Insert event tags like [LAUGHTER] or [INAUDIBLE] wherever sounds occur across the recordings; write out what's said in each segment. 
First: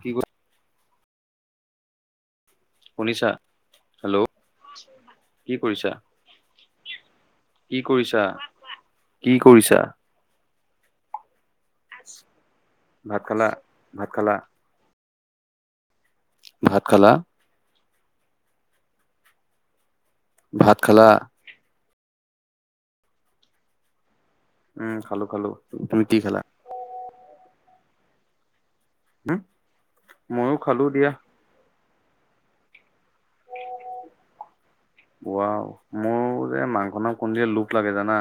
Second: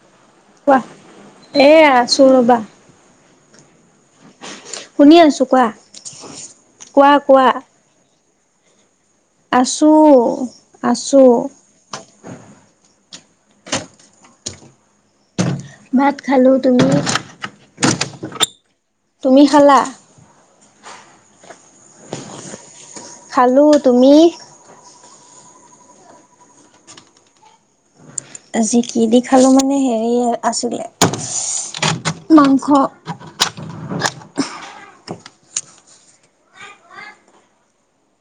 কি কৰি কোৱা এ আছো ৰ'বা শুনিছা হেল্ল' শুনি আছো কি কোৱা কৰিছা কোৱা কোৱা কি কৰিছা কি কৰিছা আছোঁ আছোঁ ভাত খালা ভাত খালা ভাত খালোঁ ভাত তুমি খালা তুমি খালা ভাত খালা। খালো তুমি। উম খালো খালো তুমি কি খালা। আজি কি দি হম খালো মানে হেৰি ময়ো আছিলে খালো দিয়া মাংস। [UNINTELLIGIBLE] ৱাও মোৰ যে মাংস ন কোন যে লোভ লাগে জানা।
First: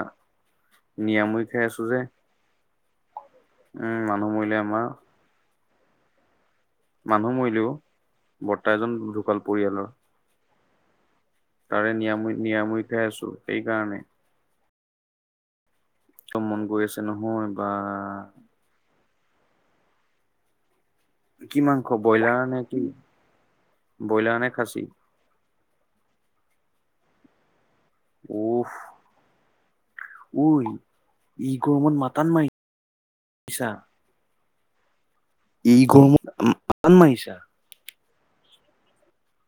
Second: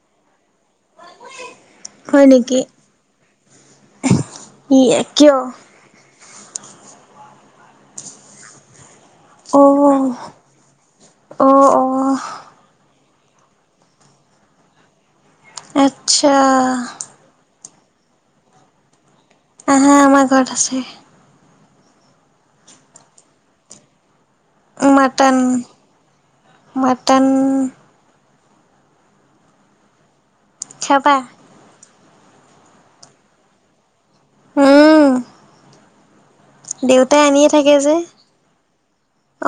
নিৰামুই খাই আছো যে হয় নেকি উম মানুহ মৰিলে ই আমাৰ। কিয়। মানুহ মৰিলেও বৰ্তা এজন ধু। অ অ অ তাৰে নিৰামুই নিৰামুই খাই আছো সেইকাৰণে। আচ্ছা মন গৈ আছে নহয় বা। আহা আমাৰ ঘৰত আছে। কি মাংস ব্ৰইলাৰ নে কি ব্ৰইলাৰ নে খাচী। Mutton mutton. উফ উই। চাবা। ই গৰমত মাতান মাৰিছা। উম। এই গৰমত। মাতান দেউতাই মাৰিছা আনিয়ে থাকে যে।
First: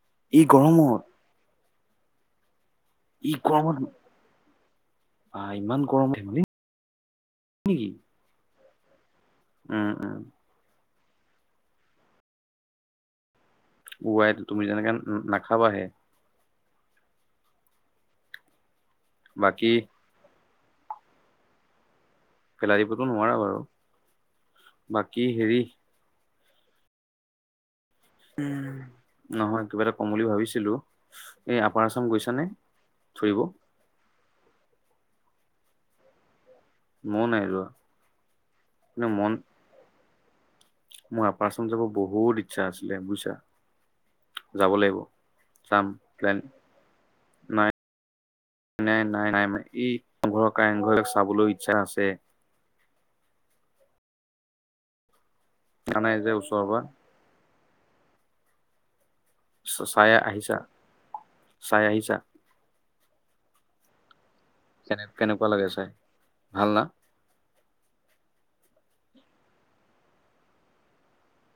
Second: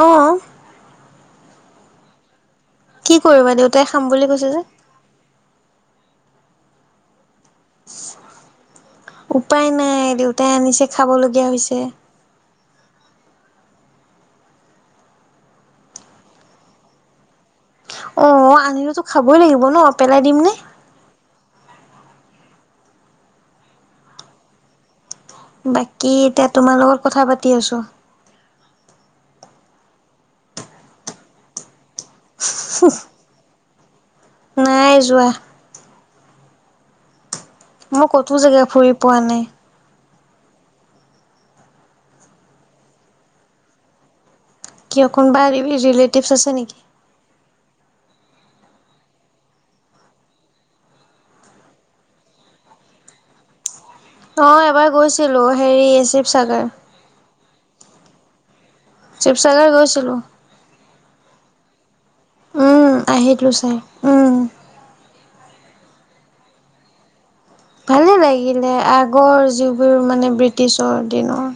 অ এই গৰমত। কি ই কৰিবা গৰমত দেউতাই খাম বুলি কৈছে যে। আহ ইমান গৰম ধে নেকি। উপায় উম নাই উম দেউতাই আনিছে খাবলগীয়া হৈছে। ৱাই তুমি যেনেকে নাখাবাহে। অ অ আনিলেতো খাবই লাগিব বাকী ন পেলাই দিমনে। পেলাই দিবতো নোৱাৰা বাৰু বাকী হেৰি। বাকী এতিয়া তোমাৰ লগত কথা পাতি আছো। নহয় কিবা এটা কম বুলি ভাবিছিলো। এই আপাৰ আছাম গৈছানে ফুৰিব। নাই যোৱা। মই নাই যোৱা। মই ক'তো জেগাই ফুৰি পোৱা নাই। মই আপাৰআচাম যাব বহুত ইচ্ছা আছিলে বুইছা। যাব লাগিব কিয় কোনোবা চাম ৰিলেটিভছ প্লেন। আছে নেকি? নাই নাই নাই নাই এই ৰং ঘৰ কাৰেং ঘৰ এইবিলাক চাবলৈ ইচ্ছা আছে। অ এবাৰ গৈছিলো হেৰি অনা নাই যে ওচৰৰ শিৱসাগৰ। পৰা শিৱসাগৰ চায় গৈছিলো। আহিছা চায় আহিছা। উম আহিলো চাই উম। কেনে কেনেকুৱা লাগে চাই ভাল না। ভালে লাগিলে আগৰ যিবোৰ মানে ব্ৰিটিছৰ দিনৰ।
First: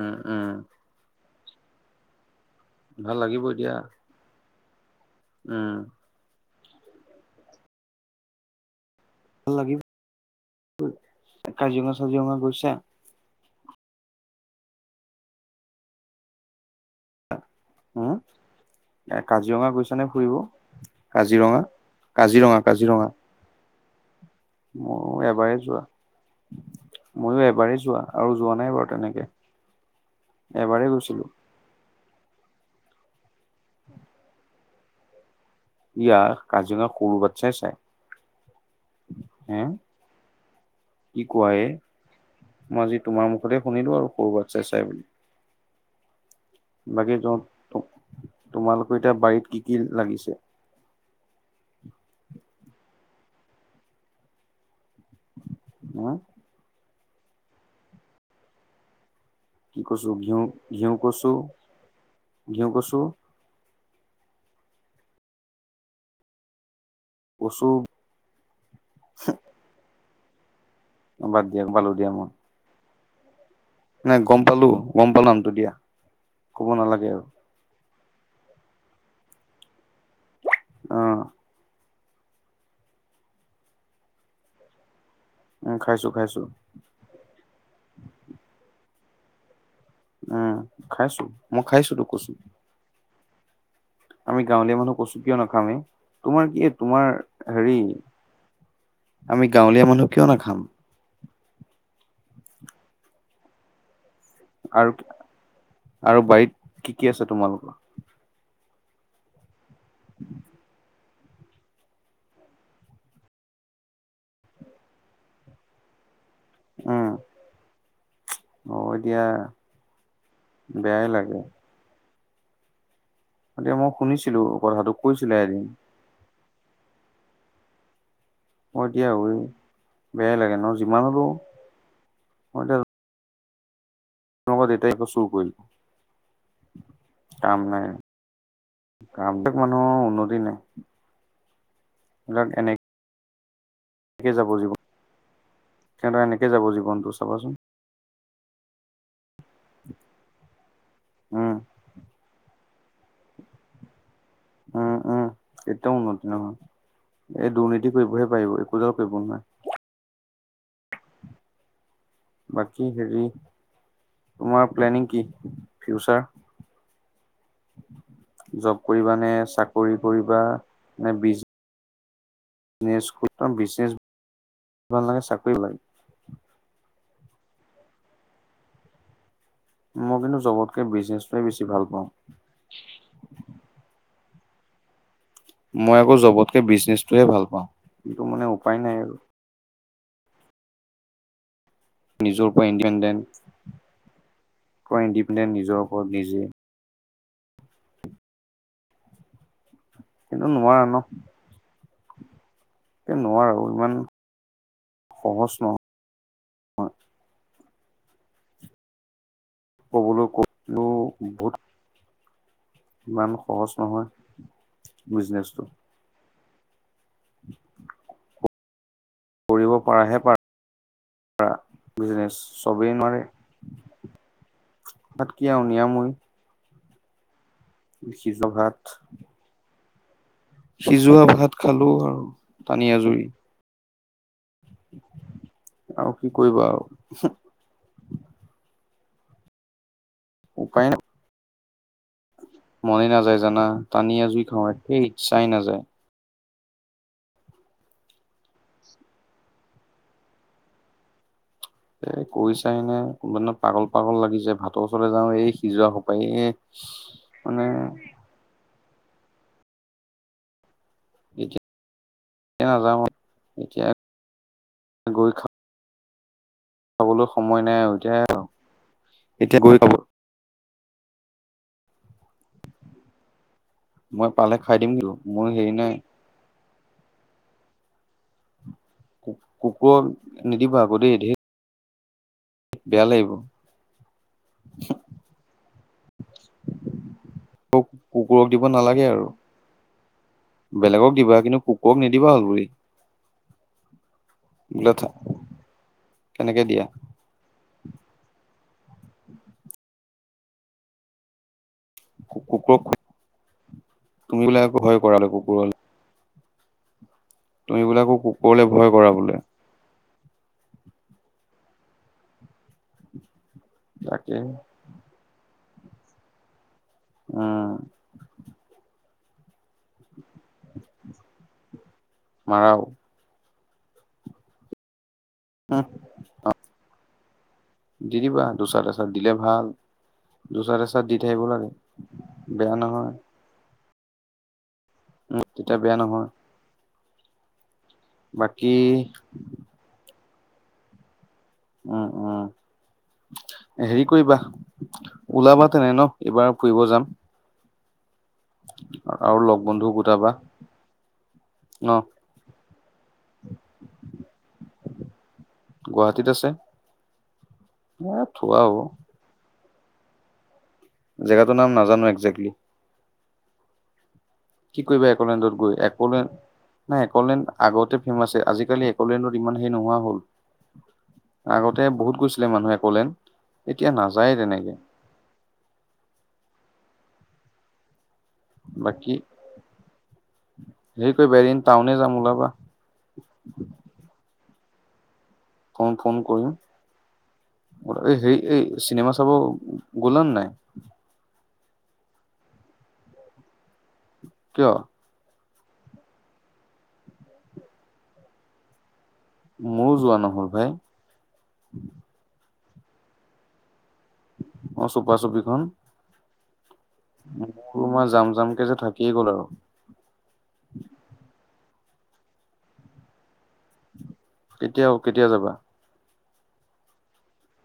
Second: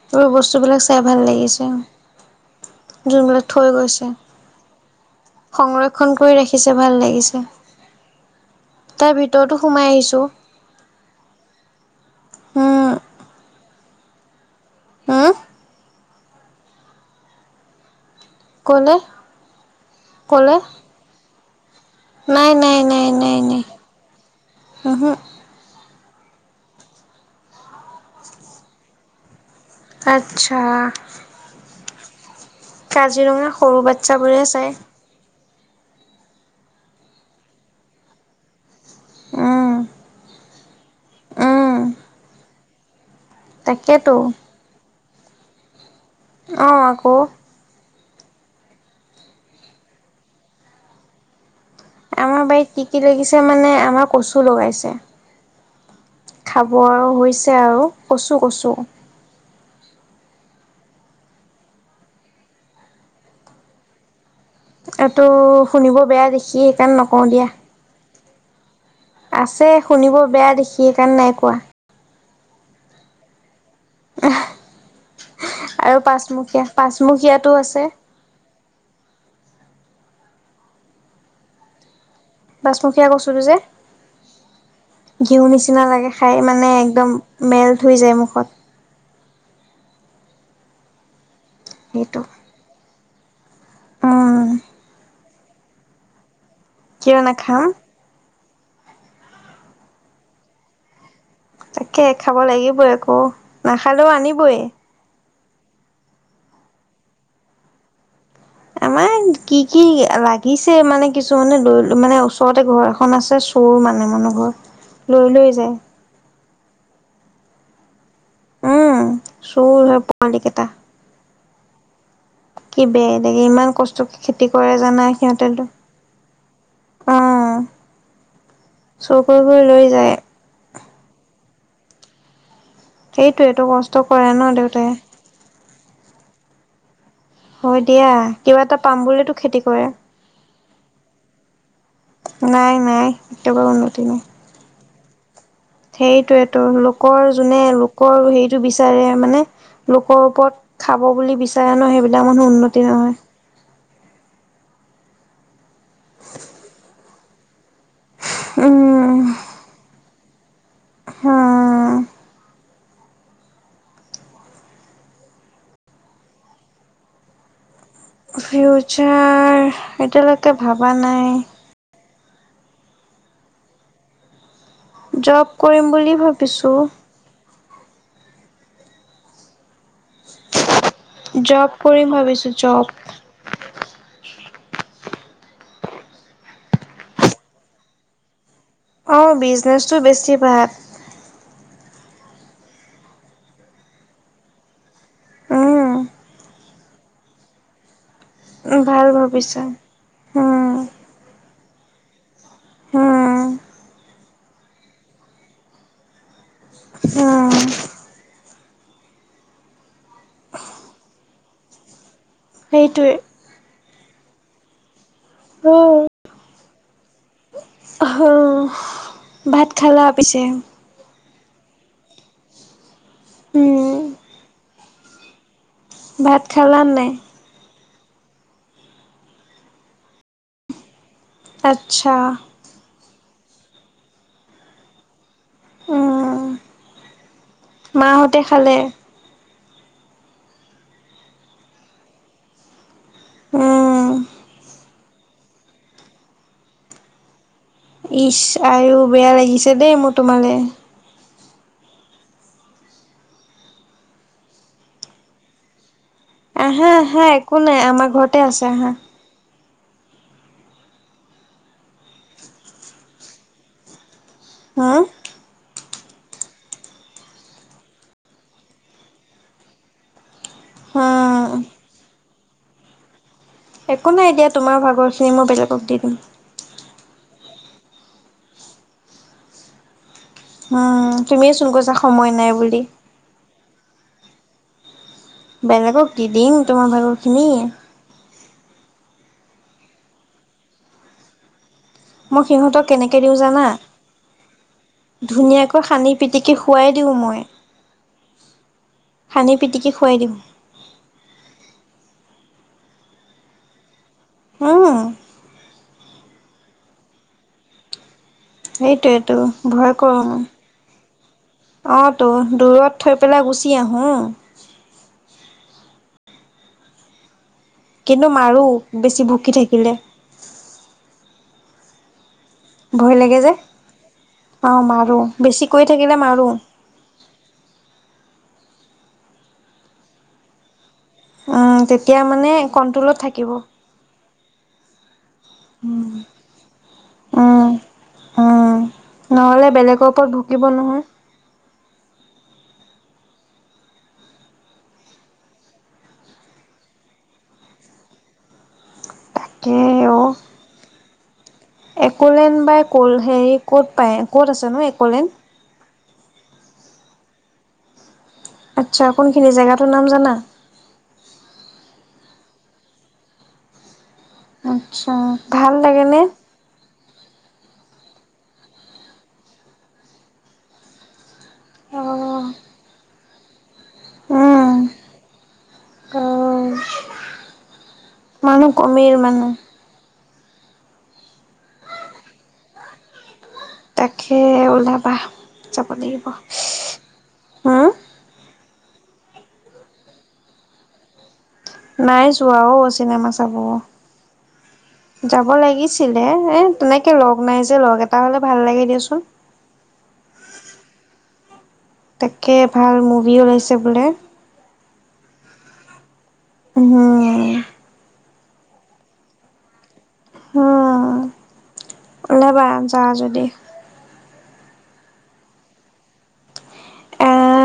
উম এই উম বস্তুবিলাক চাই ভাল লাগিছে। ভাল লাগিব যোনবিলাক থৈ দিয়া গৈছে। উম সংৰক্ষণ কৰি ৰাখিছে ভাল লাগিছে। তাৰ ভাল ভিতৰতো লাগিব সোমাই আহিছো। কাজিৰঙা, চাজিৰঙা গৈছা। উম উম উম, ক'লে এ কাজিৰঙা গৈছানে ফুৰিব ক'লে কাজিৰঙা। নাই কাজিৰঙা, নাই কাজিৰঙা নাই নাই নাই উহো মই এবাৰেই যোৱা। ময়ো এবাৰেই যোৱা আৰু যোৱা নাই বাৰু তেনেকে। আচ্ছা। এবাৰেই গৈছিলো কাজিৰঙা সৰু বাচ্ছাবোৰে চায়। ইয়াৰ কাজিৰঙা সৰু বাট চাই, চাই হে উম কি কোৱ এ উম মই আজি তোমাৰ মুখতে শুনিলো আৰু তাকেতো সৰুবাক চাই চাই বুলি অ আকৌ বাকী য তোমালোকৰ এতিয়া বাৰীত কি, কি লাগিছে। আমাৰ বাৰীত কি, কি লাগিছে মানে আমাৰ কচু লগাইছে। [UNINTELLIGIBLE] খাব হৈছে আৰু কচু, কচু কি কছো ঘিউ, ঘিউ কছু, ঘিউ কছো এইটো শুনিব বেয়া দেখি সেইকাৰণে নকওঁ দিয়া। কচু আছে শুনিব বেয়া দেখি। সেইকাৰণে নাই বাদ কোৱা দিয়ক পালো দিয়া মই। নাই গম পালো, গম পাল নামটো দিয়া ক'ব নালাগে আৰু। তটো আছে। অ'। বাছমুখীয়া কৈছোতো যে ঘিউ উ নিচিনা খাইছো লাগে খাই খাইছো মানে একদম। মেলট হৈ যায় মুখত। উম, খাইছো মই খাইছো তোক সেইটো। কচোন আমি উম, গাঁৱলীয়া মানুহ কচু কিয় নাখামেই তোমাৰ কি তোমাৰ কিয় নাখাম হেৰি আমি গাঁৱলীয়া মানুহ কিয় না খাম। তাকে খাব লাগিবই একো নাখালেও আনিবই। আৰু, আৰু বাৰীত কি, কি আছে তোমালোকৰ? আমাৰ কি, কি লাগিছে মানে কিছুমানে ল মানে ওচৰতে ঘৰ এখন আছে। সৰু মানেহ, মনোহৰ লৈ, লৈ যায়। উম, অ, উম, এতিয়য়া চোৰ হয় পোৱালি কেইটা। বেয়াই লাগে। কি বেয় এ থাকে ইমান এতিয়া মই কষ্টকে শুনিছিলো খেতি কৰে কথাটো জানা কৈছিলে সিহঁতেতো। এদিন মই এতিয়া চুৰ হ কৰি কৰি লৈ যায় বেয়াই লাগে ন যিমান হলেওঁ মই এতিয়া সেইটোৱ এইটো কষ্ট কৰে ন তোমালোকৰ দেউতাই। আকৌ চুৰ কৰি। হয় দিয়া কিবা এটা পাম বোলিতো কামবিলাক খেতি কৰে। মানুহৰ উন্নতি নাই। এইবিলাক নাই, এনেকে নাই একটো ব উন্নতি নাই। যাব, জিবন। সেইটোয় তটো জীৱনটো লোকৰ চাবাচোন যোনে লোকৰ হেৰিটো বিচাৰে মানে। লোকৰ ওপৰত খাব বুলি উম বিচাৰে ন সেইবিলাক মানুহ উন্নতি নহয়। উম, উম, এতিয়া উন্নতি নহয় এই দু ৰ্নীতি কৰিবহে পাৰিব একো দাল কৰিব উম নোৱাৰে। হা। বাকী হেৰি তোমাৰ প্লেনিং কি ফিউচাৰ? জব কৰিবা নে, ফিউচাৰ চাকৰি কৰিবা এতিয়ালৈকে ভাবা নে, নাই। বিজ বিজনেছ, বিজনেছ ভাল লাগে জপ চাকৰি ভাল লাগে কৰিম বুলি ভাবিছোঁ। মই কিন্তু জবতকে বিজিছ জব কৰিম ভাবিছোঁ জব। মই আকৌ জবতকে বিজনেচটোহে ভাল পাওঁ কিন্তু মানে উপায় নাই আৰু অ' বিজনেছটো বেছি ভাল। নিজৰ উপৰে ইণ্ডিপেণ্ডেণ্ট। ফৰ ইণ্ডিপেণ্ডেণ্ট নিজৰ ওপৰত উম নিজে। ভাল ভাবিছা। কিন্তু উম নোৱাৰোৱা ন'। এ, উম নোৱাৰোঁ, ইমান সহজ নহয়। উম। ক'বলৈ কলো বহুত সেইটোৱে। ইমান সহজ নহয় বিজনেচটো। [INAUDIBLE] অ ভাত কৰিব খালা পাৰাহে পিছে? পাৰা বিজনেছ চবেই নোৱাৰে। উম, ভাত কি আৰু নিয়ামৈ। ভাত খালা নে নাই? সিজ ঘাত সিজোৱা ভাত খালোঁ আচ্ছা, আৰু টানি আজুৰি। আৰু কি উম। কৰিবা আৰু। মাহঁতে খালে? উপাই নাই। মনে নাযায় জানা, উম। টানি আজুৰি খাওঁ, সেই ইচ্ছাই নাযায়। ইচ আইও বেয়া লাগিছে দেই মোৰ তোমালে। এ, কৈ চাই নাই। কোনোবা পাগল পাগল লাগি যায়। ভাতৰ ওচৰলৈ যাও এই সিজোৱা সপ আহা আহা একো নাই আমাৰ ঘৰতে আছে আহা। এয়া নাযাওঁ। এতিয়া হা? গৈ খা চাবলৈ সময় নাই আৰু এতিয়া। আৰু এতিয়া গৈ পাব হুম। একো মই নাই এতিয়া পালে খাই তোমাৰ দিম কিন্তু ভাগৰখিনি মোৰ মই হেৰি বেলেগক নাই দি দিম। কুকুৰক নিদিবা। আকৌ উ, দেই ধেই তুমিয়েচোন কৈছা সময় নাই বুলি। বেয়া লাগিব। বেলেগক দি দিম তোমাৰ ভাগৰখিনি। কুকুৰক দিব নালাগে আৰু বেলেগক দিবা কিন্তু কু মই সিহঁতক কেনেকৈ দিওঁ জানা? বোলে ধুনীয়াকৈ সানি পিটিকি কেনেকে দিয়া খোৱাই দিওঁ মই। সানি পিটিকি খুৱাই দিম। কুকুৰক তুমি বুলে আকৌ ভয় উম। কৰা আকৌ কুকুৰলে। তুমি বোলে আকৌ কুক সেইটোৱেইেতো ভয় কৰোঁ। অ'তো দূৰত থৈ পেলাই গুচি আহোঁ। তাকে উম। কিন্তু মাৰোঁ বেছি ভুকি থাকিলে। মাৰাও? ভয় লাগে যে। অ' মাৰোঁ, বেছি কৰি থাকিলে মাৰোঁ। দিদিবা, দুচাট এচাট দিলে ভাল। দুচাত এচাত দি থাকিব লাগে, উম, তেতিয়া মানে বেয়া নহয়। কন্ট্ৰলত থাকিব। উ, তেতিয়া বেয়া নহয়। উম, বাকী উম, নহ'লে বেলেগৰ ওপৰত ভুকিব নহয়। উম উম হেৰি কৰিবা ওলাবা তেনে ন এইবাৰ ফুৰিব যাম আৰু লগ তাকে বন্ধু গোটাবা ন এক'লেন বাাই ক'ল হেৰি ক'ত পায় ক'ত আছে নো এক'লেন গুৱাহাটীত আছে এ থোৱা হ আচ্ছা কোনখিনি জেগাটোৰ নাম জানা জেগাতটোৰ নাজানো একজেক্লি কি কৰিবা আচ্ছা এক'লেণ্ডত ভাল গৈ একো লাগেনে? নাই এ'কলেণ্ড আগতে ফেমাছ আজিকালি এ'কলেণ্ডত ইমান হেৰি নোহোৱা হ'ল। আগতে বহুত গৈছিলে অ' মানুহে এক'লেণ্ড এতিয়া নাযায় তেনেকে। উম, অ'। মানুহ বাকী, কমিল মানুহ হেৰি কৰিবা এদিন টাউনে যাম ওলাবা। তাকে ওলাবা। যাব ফোন ফোন লাগিব কৰিম। হম এই হেৰি এই চিনেমা চাব গ'লা নে নাই। নাই চোৱা অ' চিনেমা চাব। কিয়। যাব লাগিছিলে এই তেনেকৈ লগ নাই যে লগ এটা হ'লে ভাল লাগে দিয়াচোন। ময়ো যোৱা নহ'ল ভাই। তাকে ভাল মুভি ওলাইছে বোলে। অ' চুপা চুপি খন। উম। মোৰ মই যাম যামকে যে থাকিয়ে গ'ল আৰু। ওলবা যোৱা যদি। কেতিয়াও কেতিয়া যাবা।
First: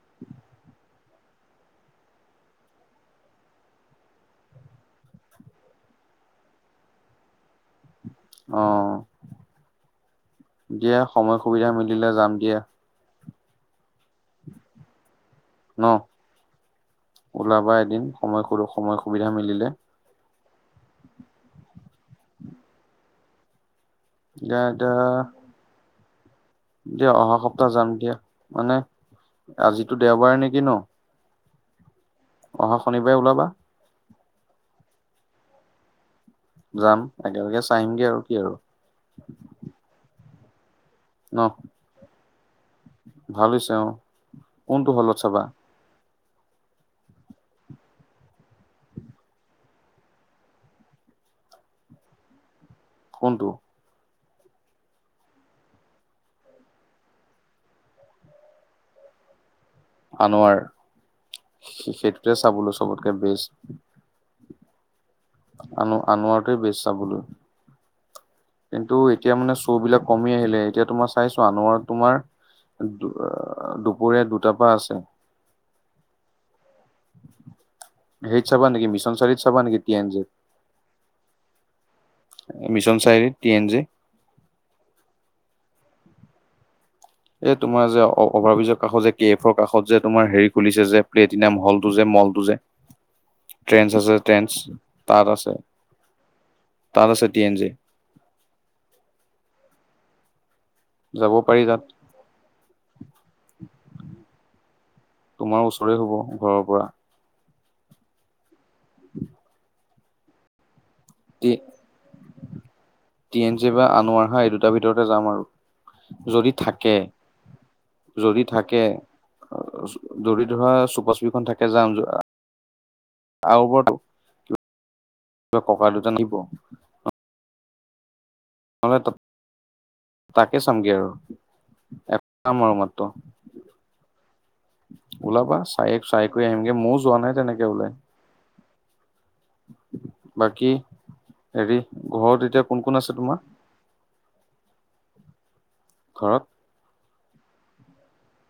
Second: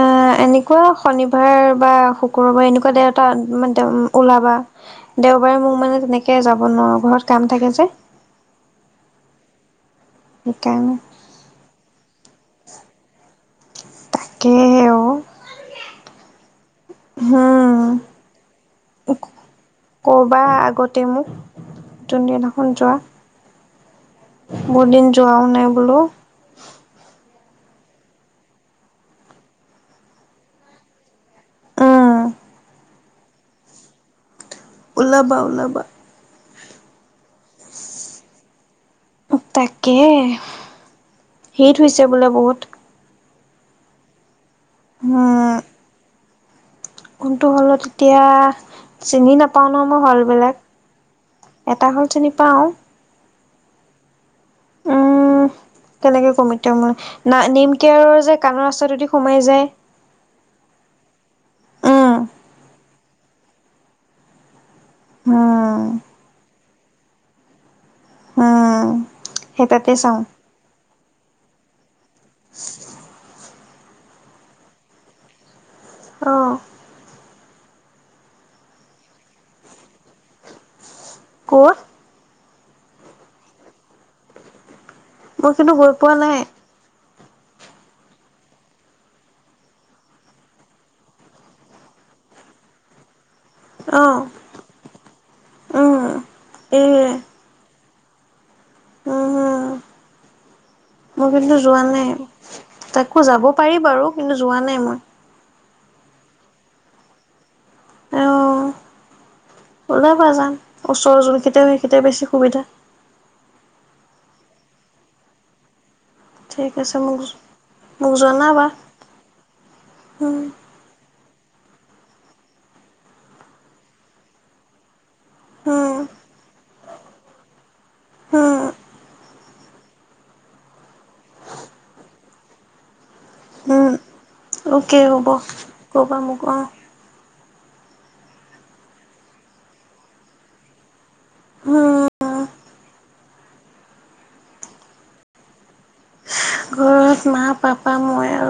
অ' এনেকুৱা শনিবাৰ বা শুকুৰবাৰ এনেকুৱা [UNINTELLIGIBLE] মানে ওলাবা। দেওবাৰে মোৰ মানে তেনেকৈ যাব নোৱাৰোঁ ঘৰত কাম থাকে যে। অ' সেইকাৰণে দিয়া সময় সুবিধা মিলিলে যাম দিয়া। তাকেহে অ ন। ওলাবা হম এদিন সময় সৰু সময় সুবিধা মিলিলে। ক'ৰবাৰ আগতে মোক, যোন দিনাখন যোৱা। বহুত দাদা। দিন যোৱাও নাই বোলো দিয়া অহা সপ্তাহ যাম দিয়া মানে, আজিতো দেওবাৰে নেকি ন। উম অ' শনিবাৰে ওলাবা। ওলাবা ওলাবা। যাম একেলগে চাই আহিমগে আৰু কি আৰু। তাকে, ন হিট হৈছে বোলে বহুত। ভাল হৈছে অ' কোনটো হলত চাবা। উম কোনটো হলত এতিয়া, চিনি নাপাও ন মই হল বিলাক। এটা হল চিনি পাওঁ। কোনটো। উম কেনেকে ক'ম এতিয়া মই না নেম কেয়াৰৰ যে কাণৰ ৰাস্তাটোৱেই দি সোমাই যায়। আনোৱাৰ, সে উম সেইটোতে চাবলৈ চবতকে বেষ্ট। উম আনো আনোৱাৰতো বেছ চাবলৈ। উম কিন্তু এতিয়া মানে সেই শ্ব' তাতে বিলাক চাওঁ কমি আহিলে এতিয়া তোমাৰ চাইছো আনোৱাৰত তোমাৰ দুপৰীয়া দুটাৰ পৰা আছে। অ'। হেৰিত চাবা নেকি মিছন চাৰিত চাবা নেকি টি এন জি। ক'ত? মিছন চাৰিৰিত টি এন জি। মই কিন্তু গৈ পোৱা নাই। এ তোমাৰ যে অভাৰ ব্ৰিজৰ কাষৰ যে গে এফৰ কাষত যে তোমাৰ হেৰি খুলিছে যে, প্লেটিনাম হলটো যে মলটো যে [INAUDIBLE] ট্ৰেনছ অ' আছে, ট্ৰেনছ তাত আছে। উম, এ তাত আছে, টি এন জি। উম, হম, মই যাব কিন্তু পাৰি যোৱা তাত নাই, তাকো যাব পাৰি বাৰু কিন্তু যোৱা নাই মই। তোমাৰ ওচৰে হ'ব ঘৰৰ পৰা। অ', ওলাবা যাম, ওচৰৰ যোন টি কেইতা সেইকেইতা বেছি সুবিধা। টি এন জি বা আনোৱাৰ হা এই দুটাৰ ভিতৰতে যাম আৰু, যদি ঠিক থাকে। আছে মোক মোক যদি জনাবা থাকে, উম, যদি ধৰা চুপা খন থাকে যাম, যোৱা আৰু ওপৰতো ককাই। উম, [UNINTELLIGIBLE] [UNINTELLIGIBLE] নহলে তা-তাকে চামগে আৰু। [UNINTELLIGIBLE] উম, অ'কে হ'ব ওলাবা চাই ক'বা চাই মোক কৰি অ', আহিমগে, মইও যোৱা নাই তেনেকে ওলাই। বাকী, হেৰি উম, ঘৰত এতিয়া কোন কোন আছে তোমাৰ? ঘৰত? ঘৰত মা, পাপা, মই আৰু